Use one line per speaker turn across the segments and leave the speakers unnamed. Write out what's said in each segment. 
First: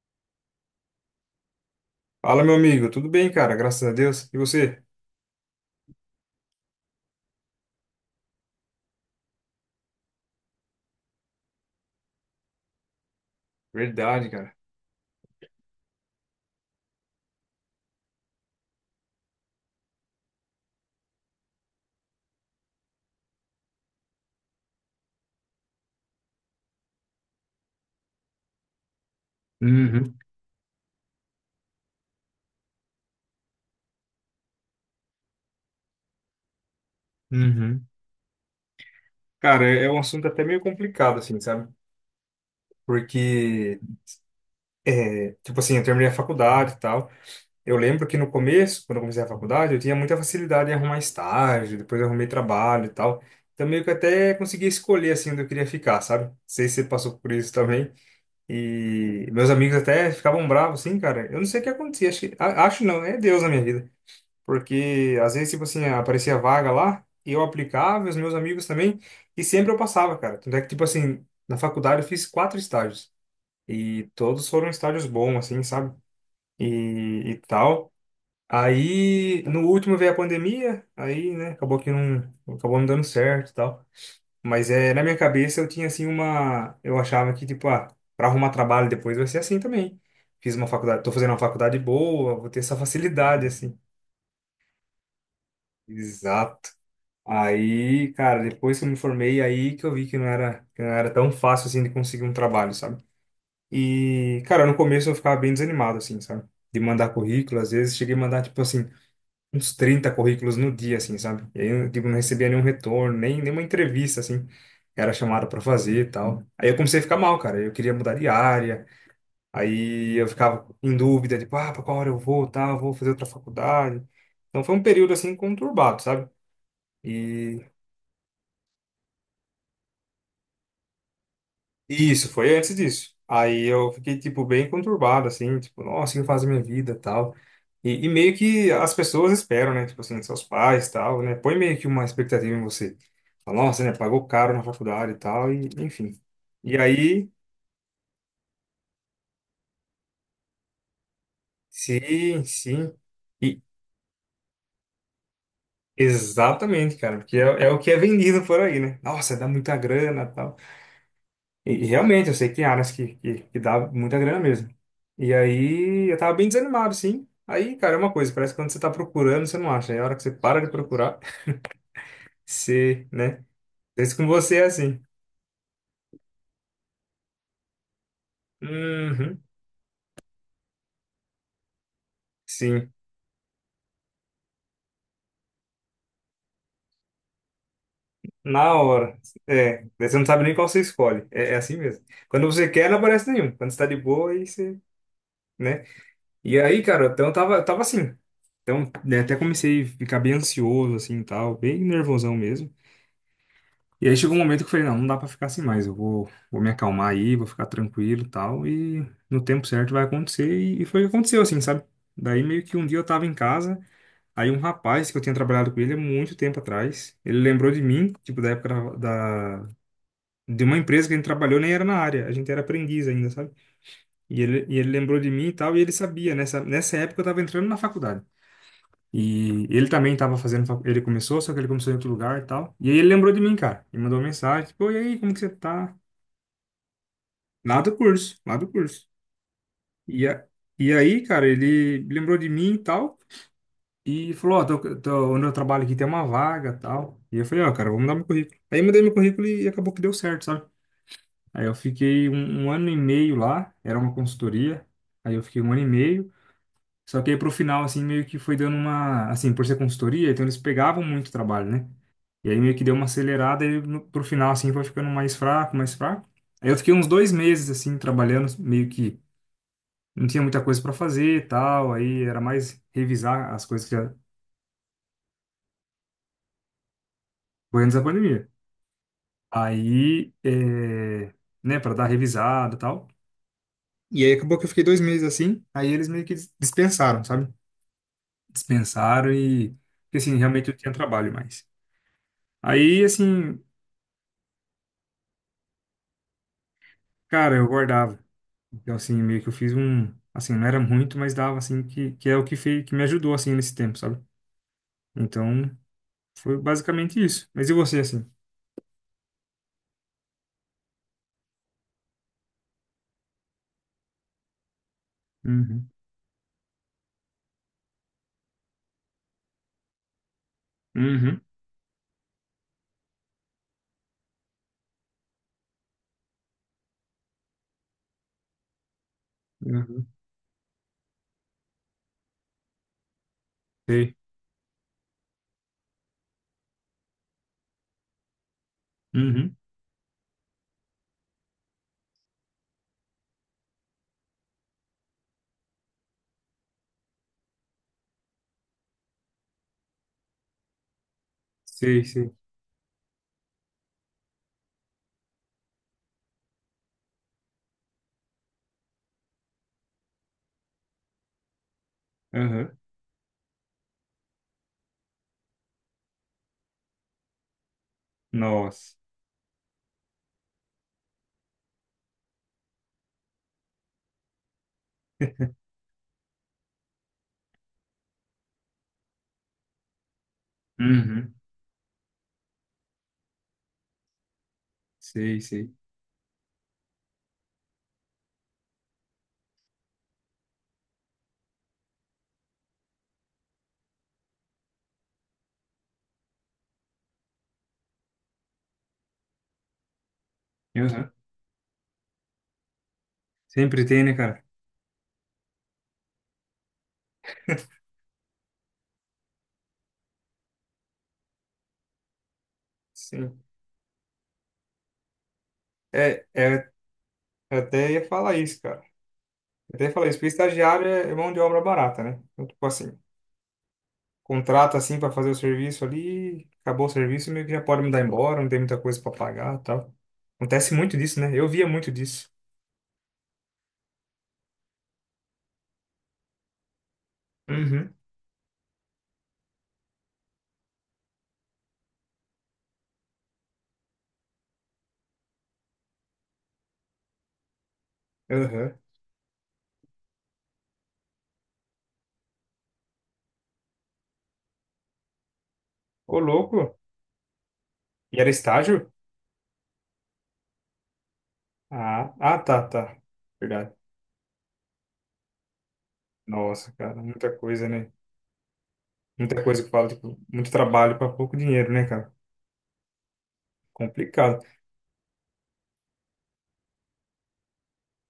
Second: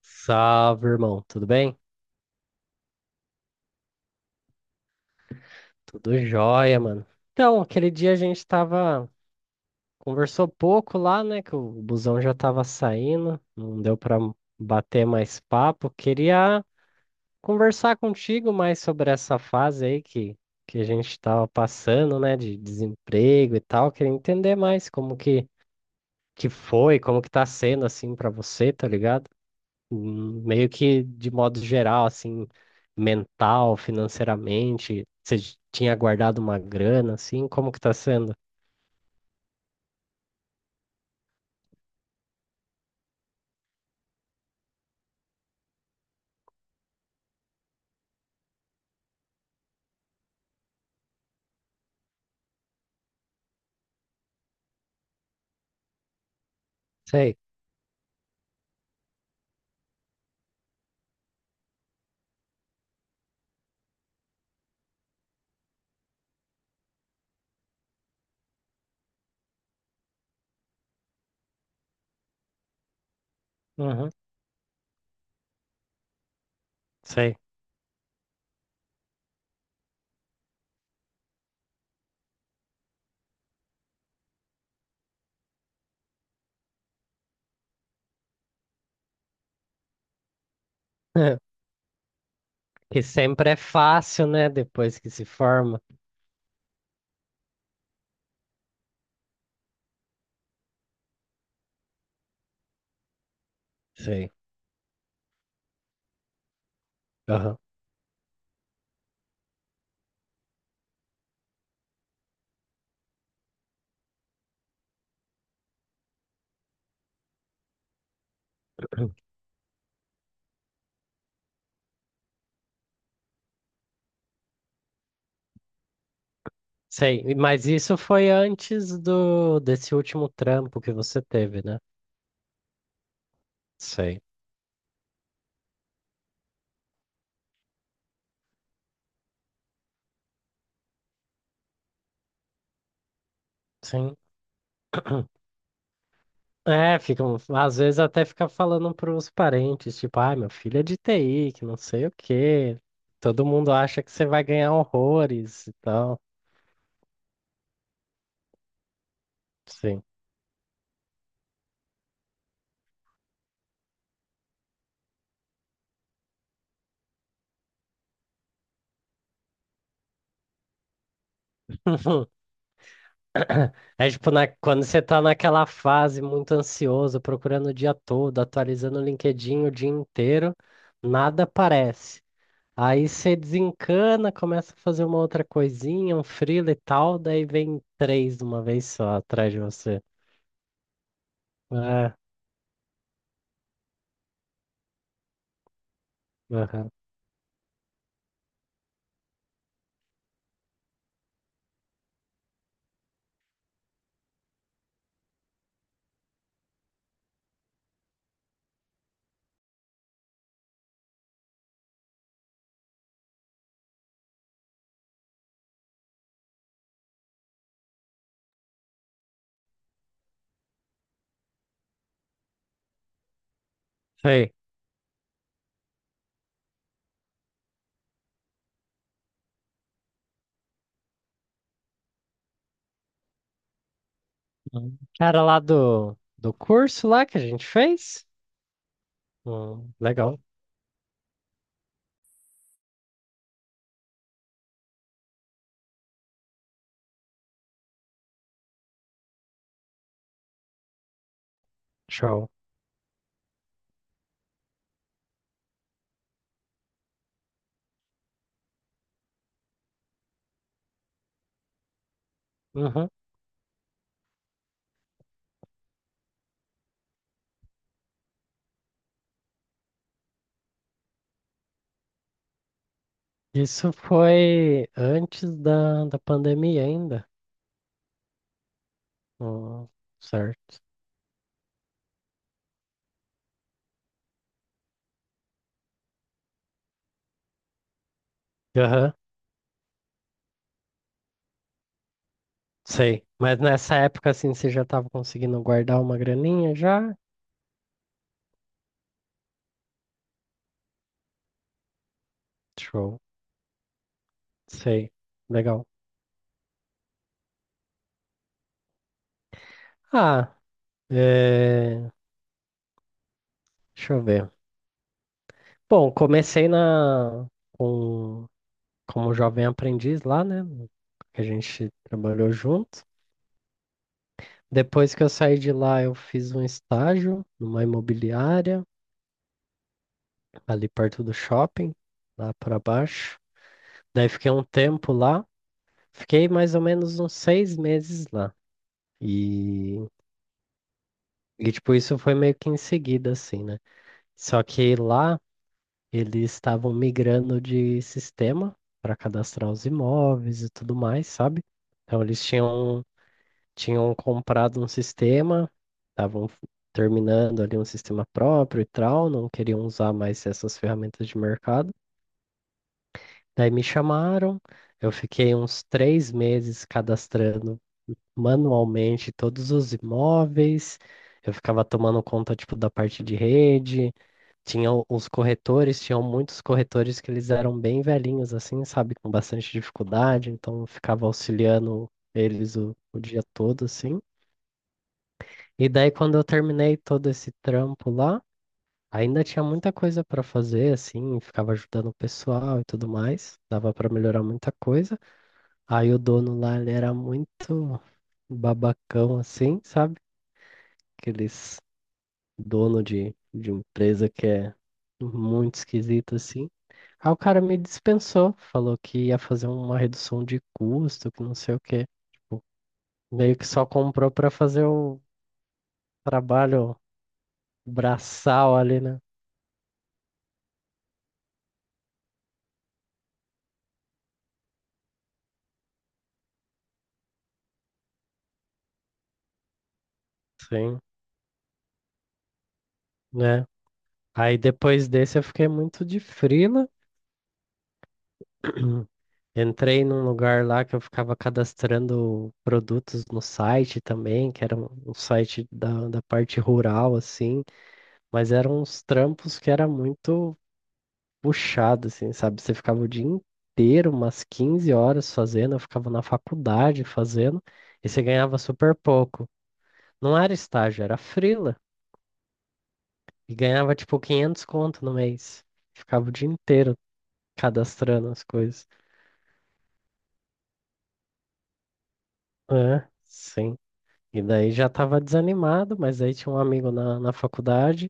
Salve, irmão. Tudo bem?
Fala, meu amigo. Tudo bem, cara? Graças a Deus. E você?
Tudo jóia, mano. Então, aquele dia a gente tava. Conversou pouco lá, né? Que o busão já tava saindo. Não deu pra
Verdade, cara.
bater mais papo. Queria conversar contigo mais sobre essa fase aí que a gente tava passando, né? De desemprego e tal. Queria entender mais como que foi, como que tá sendo assim pra você, tá ligado?
Uhum,
Meio que de modo geral, assim, mental, financeiramente, você tinha guardado uma grana, assim, como que
uhum.
tá sendo?
Cara, é um assunto até meio complicado, assim, sabe? Porque, é, tipo assim, eu terminei a faculdade e tal. Eu lembro que no começo, quando eu comecei a faculdade, eu tinha muita facilidade em arrumar estágio, depois eu arrumei trabalho e tal. Então, meio que até consegui escolher, assim, onde eu queria ficar, sabe? Não sei se você passou por
Sei.
isso também. E meus amigos até ficavam bravos, assim, cara. Eu não sei o que acontecia. Acho que, acho não, é Deus na minha vida. Porque às vezes, tipo assim, aparecia vaga lá, eu aplicava, os meus amigos também, e sempre eu passava, cara. Tanto é que, tipo assim, na faculdade eu fiz quatro estágios, e
Uhum,
todos foram estágios bons, assim, sabe? E
sei.
tal. Aí, no último veio a pandemia, aí, né, acabou não dando certo e tal. Mas é, na minha cabeça eu tinha, assim, uma. Eu achava que, tipo, ah, pra arrumar trabalho depois vai ser assim também. Fiz uma faculdade, tô fazendo uma faculdade boa, vou ter essa
Que
facilidade,
sempre é
assim.
fácil, né? Depois que se forma.
Exato. Aí, cara, depois que eu me formei, aí que eu vi que não era tão fácil assim de conseguir um trabalho, sabe?
Sei.
E, cara, no começo eu ficava bem desanimado, assim, sabe? De mandar
Aham.
currículo, às vezes cheguei a mandar, tipo assim, uns 30 currículos no dia, assim, sabe? E aí eu, tipo, não recebia nenhum retorno, nem nenhuma entrevista, assim, que era chamada pra fazer e tal. Aí eu comecei a ficar mal, cara, eu queria mudar de área, aí eu ficava em dúvida, tipo, ah, pra qual hora eu vou, tal, vou fazer outra faculdade. Então foi um período, assim, conturbado, sabe?
Sei.
E
Mas isso foi antes do desse último trampo que você teve, né?
isso, foi antes disso. Aí eu fiquei,
Sei.
tipo, bem conturbado, assim, tipo, nossa, o que eu faço da minha vida, tal. E meio que as pessoas esperam, né? Tipo assim, seus pais, tal, né? Põe meio que uma expectativa em você. Fala, nossa, né?
Sim.
Pagou caro na faculdade e tal, e enfim. E
É,
aí,
ficam, às vezes até fica falando pros parentes, tipo, ah, meu filho é de TI, que não sei o
sim,
quê.
sim.
Todo
E
mundo acha que você vai ganhar horrores e tal.
exatamente, cara, porque é o que é vendido por aí, né? Nossa, dá muita
Sim.
grana, tal. E realmente, eu sei que tem áreas que dá muita grana mesmo. E aí, eu tava bem desanimado, sim. Aí, cara, é uma coisa, parece que quando você tá procurando, você não acha. Aí, a hora que você para de procurar, você, né?
É
Isso com
tipo,
você é
quando
assim.
você tá naquela fase muito ansioso, procurando o dia todo, atualizando o
Uhum,
LinkedIn o dia inteiro, nada aparece.
sim.
Aí você desencana, começa a fazer uma outra coisinha, um freela e tal, daí vem três de uma
Na
vez só
hora.
atrás de
É,
você.
daí você não sabe nem qual você escolhe. É, é assim mesmo.
É,
Quando você quer, não aparece nenhum. Quando você tá de boa, aí você, né? E aí,
aham.
cara, então eu tava assim. Então, né, até comecei a ficar bem ansioso, assim, e tal, bem nervosão mesmo. E aí chegou um momento que eu falei, não, não dá pra ficar assim mais, vou me acalmar aí, vou ficar tranquilo e tal, e no tempo certo vai acontecer, e foi o que aconteceu, assim, sabe? Daí meio que um dia eu tava em casa, aí um rapaz que eu tinha trabalhado com ele há muito tempo atrás, ele lembrou de mim, tipo, da época da, da- de uma empresa que a gente trabalhou, nem era na área, a gente era aprendiz ainda, sabe? E
Sei.
ele, e ele lembrou de mim e tal, e ele sabia, nessa época eu tava entrando na faculdade. E ele também estava fazendo, ele começou, só que ele começou em outro lugar e tal. E aí ele lembrou de mim, cara, e mandou uma mensagem, tipo, e aí, como que
Cara
você
lá
tá?
do curso lá que a gente
Lá do
fez?
curso, lá do curso. E,
Legal.
a, e aí, cara, ele lembrou de mim e tal, e falou, ó, onde eu trabalho aqui tem uma vaga e tal. E eu falei, ó, cara, vou mudar meu currículo. Aí eu mudei meu currículo e acabou que deu certo, sabe? Aí eu fiquei
Show.
um ano e meio lá, era uma consultoria, aí eu fiquei um ano e meio, só que aí pro final, assim, meio que foi dando uma, assim, por ser consultoria, então eles pegavam muito trabalho, né? E aí meio que deu uma
Uhum.
acelerada e pro final, assim, foi ficando mais fraco, mais fraco. Aí eu fiquei uns dois meses, assim, trabalhando meio que não tinha muita coisa para fazer e tal, aí era mais revisar as coisas
Isso
que já
foi antes da pandemia ainda.
foi antes da pandemia.
Hum,
Aí,
certo.
é, né, para dar revisada e tal. E aí acabou que eu fiquei dois meses assim, aí eles meio que dispensaram, sabe?
Aham,
Dispensaram e, porque assim, realmente eu tinha trabalho mais. Aí,
sei. Mas
assim,
nessa época, assim, você já estava conseguindo guardar uma graninha já?
cara, eu guardava. Então, assim, meio que eu fiz um, assim, não era muito, mas dava, assim, que é o que fez, que me
Show.
ajudou, assim, nesse tempo, sabe?
Sei.
Então,
Legal.
foi basicamente isso. Mas e você, assim?
Ah, é, deixa eu ver.
Uhum.
Bom, comecei com... como jovem aprendiz lá, né?
Uhum.
Que a gente trabalhou junto. Depois que eu saí de lá, eu fiz um estágio numa imobiliária,
Uhum.
ali perto do shopping, lá para baixo.
Sei.
Daí fiquei um tempo lá, fiquei mais ou menos uns 6 meses lá.
Uhum.
E, e tipo, isso foi meio que em seguida, assim, né? Só que lá eles estavam migrando de sistema para cadastrar os imóveis e tudo mais, sabe?
Sei,
Então
sei.
eles tinham comprado um sistema, estavam terminando ali um sistema próprio e tal, não queriam usar mais essas ferramentas de mercado.
Aham.
Daí me chamaram, eu fiquei uns 3 meses cadastrando
Nossa.
manualmente todos os imóveis. Eu ficava tomando conta, tipo, da parte de rede. Tinha os corretores, tinham muitos corretores que eles eram bem velhinhos, assim, sabe, com bastante dificuldade. Então, eu ficava
Uhum.
auxiliando eles o dia todo, assim.
Sei, sei.
E daí, quando eu terminei todo esse trampo lá, ainda tinha muita coisa para fazer, assim, ficava ajudando o pessoal e tudo mais, dava para melhorar muita coisa. Aí o dono lá, ele era muito babacão, assim, sabe?
Aham.
Aqueles dono de
Sempre tem, né,
empresa
cara?
que é muito esquisito, assim. Aí o cara me dispensou, falou que ia fazer uma redução de custo, que não sei o quê. Tipo,
Sim.
meio que só comprou para fazer o
É, é,
trabalho
eu até ia falar isso,
braçal
cara.
ali, né?
Eu até ia falar isso, porque estagiário é mão de obra barata, né? Então, tipo assim, contrata assim pra fazer o serviço ali, acabou o serviço, meio que já pode mandar embora, não tem muita coisa pra pagar e tal. Acontece muito
Sim.
disso, né? Eu via muito disso.
Né? Aí depois desse eu fiquei muito de frila.
Uhum.
Entrei num lugar lá que eu ficava cadastrando produtos no site também, que era um site da parte rural, assim, mas
Aham.
eram uns trampos que era muito puxado, assim, sabe? Você ficava o dia inteiro, umas 15 horas fazendo, eu ficava
Ô,
na
louco.
faculdade fazendo, e
E
você
era
ganhava
estágio?
super pouco. Não era estágio, era frila,
Ah, ah, tá, tá.
e
Verdade.
ganhava tipo 500 conto no mês. Ficava o dia
Nossa,
inteiro
cara, muita coisa, né?
cadastrando as coisas.
Muita coisa que fala, tipo, muito trabalho para pouco dinheiro, né, cara?
É, sim.
Complicado.
E daí já estava desanimado, mas aí tinha um amigo na faculdade,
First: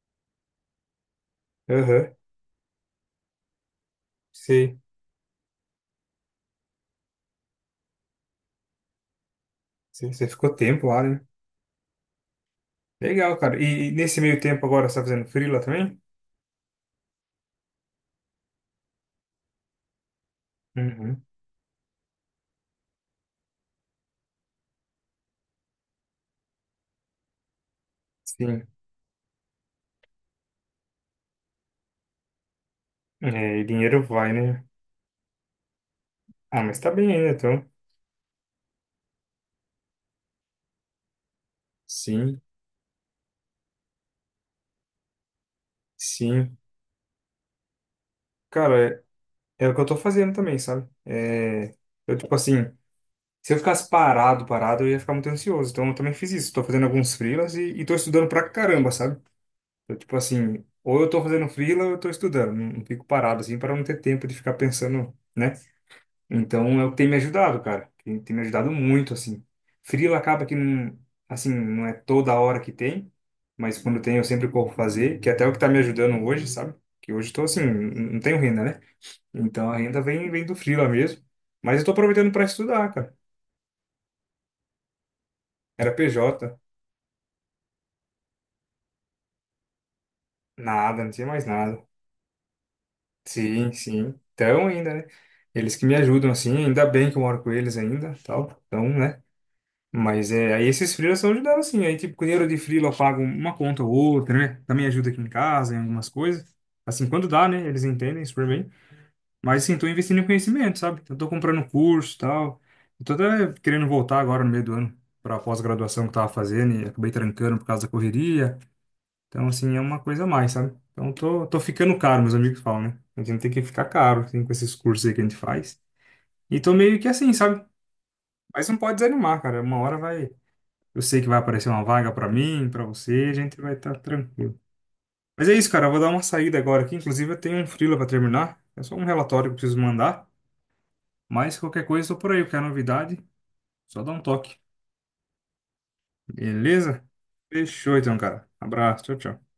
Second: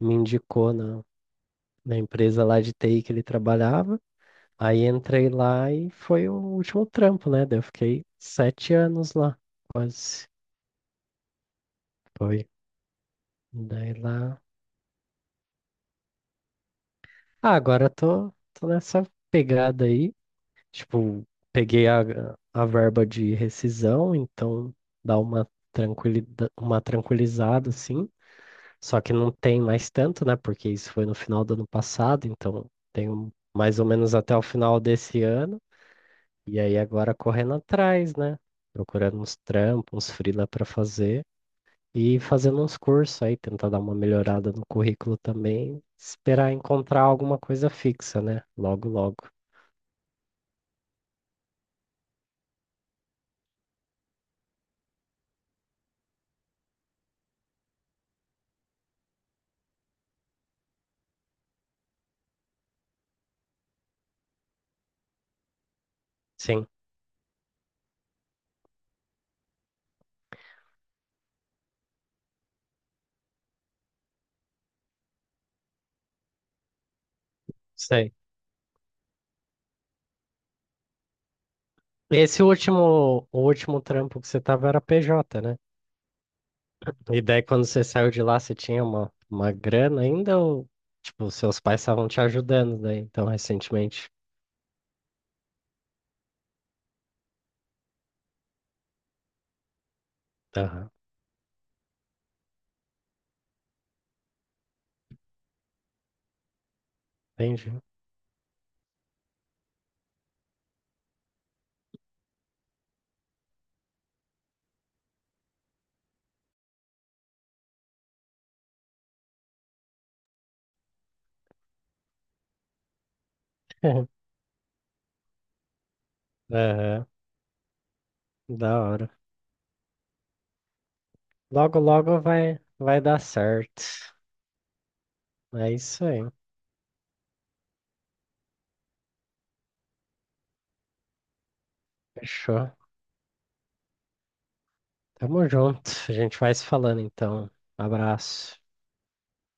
me indicou na
Aham,
empresa lá de TI que ele trabalhava.
sei,
Aí entrei lá e foi o último trampo, né? Daí eu fiquei 7 anos lá,
sei. Você
quase.
ficou tempo lá, né?
Foi.
Legal, cara. E
Daí
nesse meio
lá.
tempo agora você tá fazendo free também?
Ah, agora eu tô nessa pegada aí.
Uhum.
Tipo, peguei a verba de rescisão, então dá uma tranquilizada, assim.
Sim.
Só que não tem mais tanto, né? Porque isso foi no final do ano passado, então tenho
É, e
mais ou
dinheiro
menos
vai,
até o
né?
final desse ano. E
Ah, mas
aí
tá bem
agora
ainda,
correndo
então.
atrás, né? Procurando uns trampos, uns freela para fazer e
Sim,
fazendo uns cursos aí, tentar dar uma melhorada no currículo também, esperar
sim.
encontrar alguma coisa fixa, né? Logo,
Cara,
logo.
é, é o que eu tô fazendo também, sabe? É, eu, tipo assim, se eu ficasse parado, eu ia ficar muito ansioso. Então eu também fiz isso. Tô fazendo alguns freelas e tô estudando pra caramba, sabe? Eu, tipo assim, ou eu tô fazendo freela ou eu tô estudando. Não, não fico parado assim para não ter tempo de ficar pensando, né?
Sim,
Então é o que tem me ajudado, cara. Tem me ajudado muito, assim. Freela acaba que não, assim, não é toda hora que tem, mas quando tem eu sempre corro fazer, que até é o que tá me ajudando hoje, sabe? Que hoje eu tô assim,
sei.
não tenho renda, né? Então a renda vem, vem do freela mesmo. Mas eu tô aproveitando para
Esse
estudar, cara.
último, o último trampo que você tava era PJ, né?
Era PJ,
E daí, quando você saiu de lá, você tinha uma grana ainda ou,
nada, não tinha
tipo,
mais
seus pais
nada.
estavam te ajudando daí, então,
Sim,
recentemente?
sim. Então ainda, né? Eles que me ajudam, assim, ainda bem que eu moro com eles ainda, tal. Então, né? Mas é, aí
Aham,
esses freelas estão ajudando, assim. Aí, tipo, com dinheiro de freela eu pago uma conta ou outra, né? Também ajuda aqui em casa, em algumas coisas. Assim, quando dá, né?
entendi.
Eles entendem super bem. Mas, assim, tô investindo em conhecimento, sabe? Eu tô comprando curso, tal. Eu tô até querendo voltar agora no meio do ano pra pós-graduação que eu tava fazendo e acabei trancando por causa da correria. Então, assim, é uma coisa a mais, sabe? Então, tô ficando caro, meus amigos falam, né? A gente tem que ficar caro, assim, com esses cursos aí que a gente faz. E tô meio que
Aham,
assim, sabe? Mas não
da
pode
hora.
desanimar, cara. Uma hora vai. Eu sei que vai aparecer
Logo,
uma vaga
logo
pra
vai,
mim, pra
vai dar
você, a gente vai
certo.
estar tranquilo. Mas é isso,
É
cara. Eu vou
isso
dar
aí,
uma saída agora aqui. Inclusive, eu tenho um freela pra terminar. É só um relatório que eu preciso mandar. Mas qualquer coisa, eu tô por aí. Qualquer
fechou.
novidade, só dá um toque.
Tamo junto, a gente vai se falando
Beleza?
então.
Fechou, então, cara.
Abraço.
Abraço. Tchau, tchau.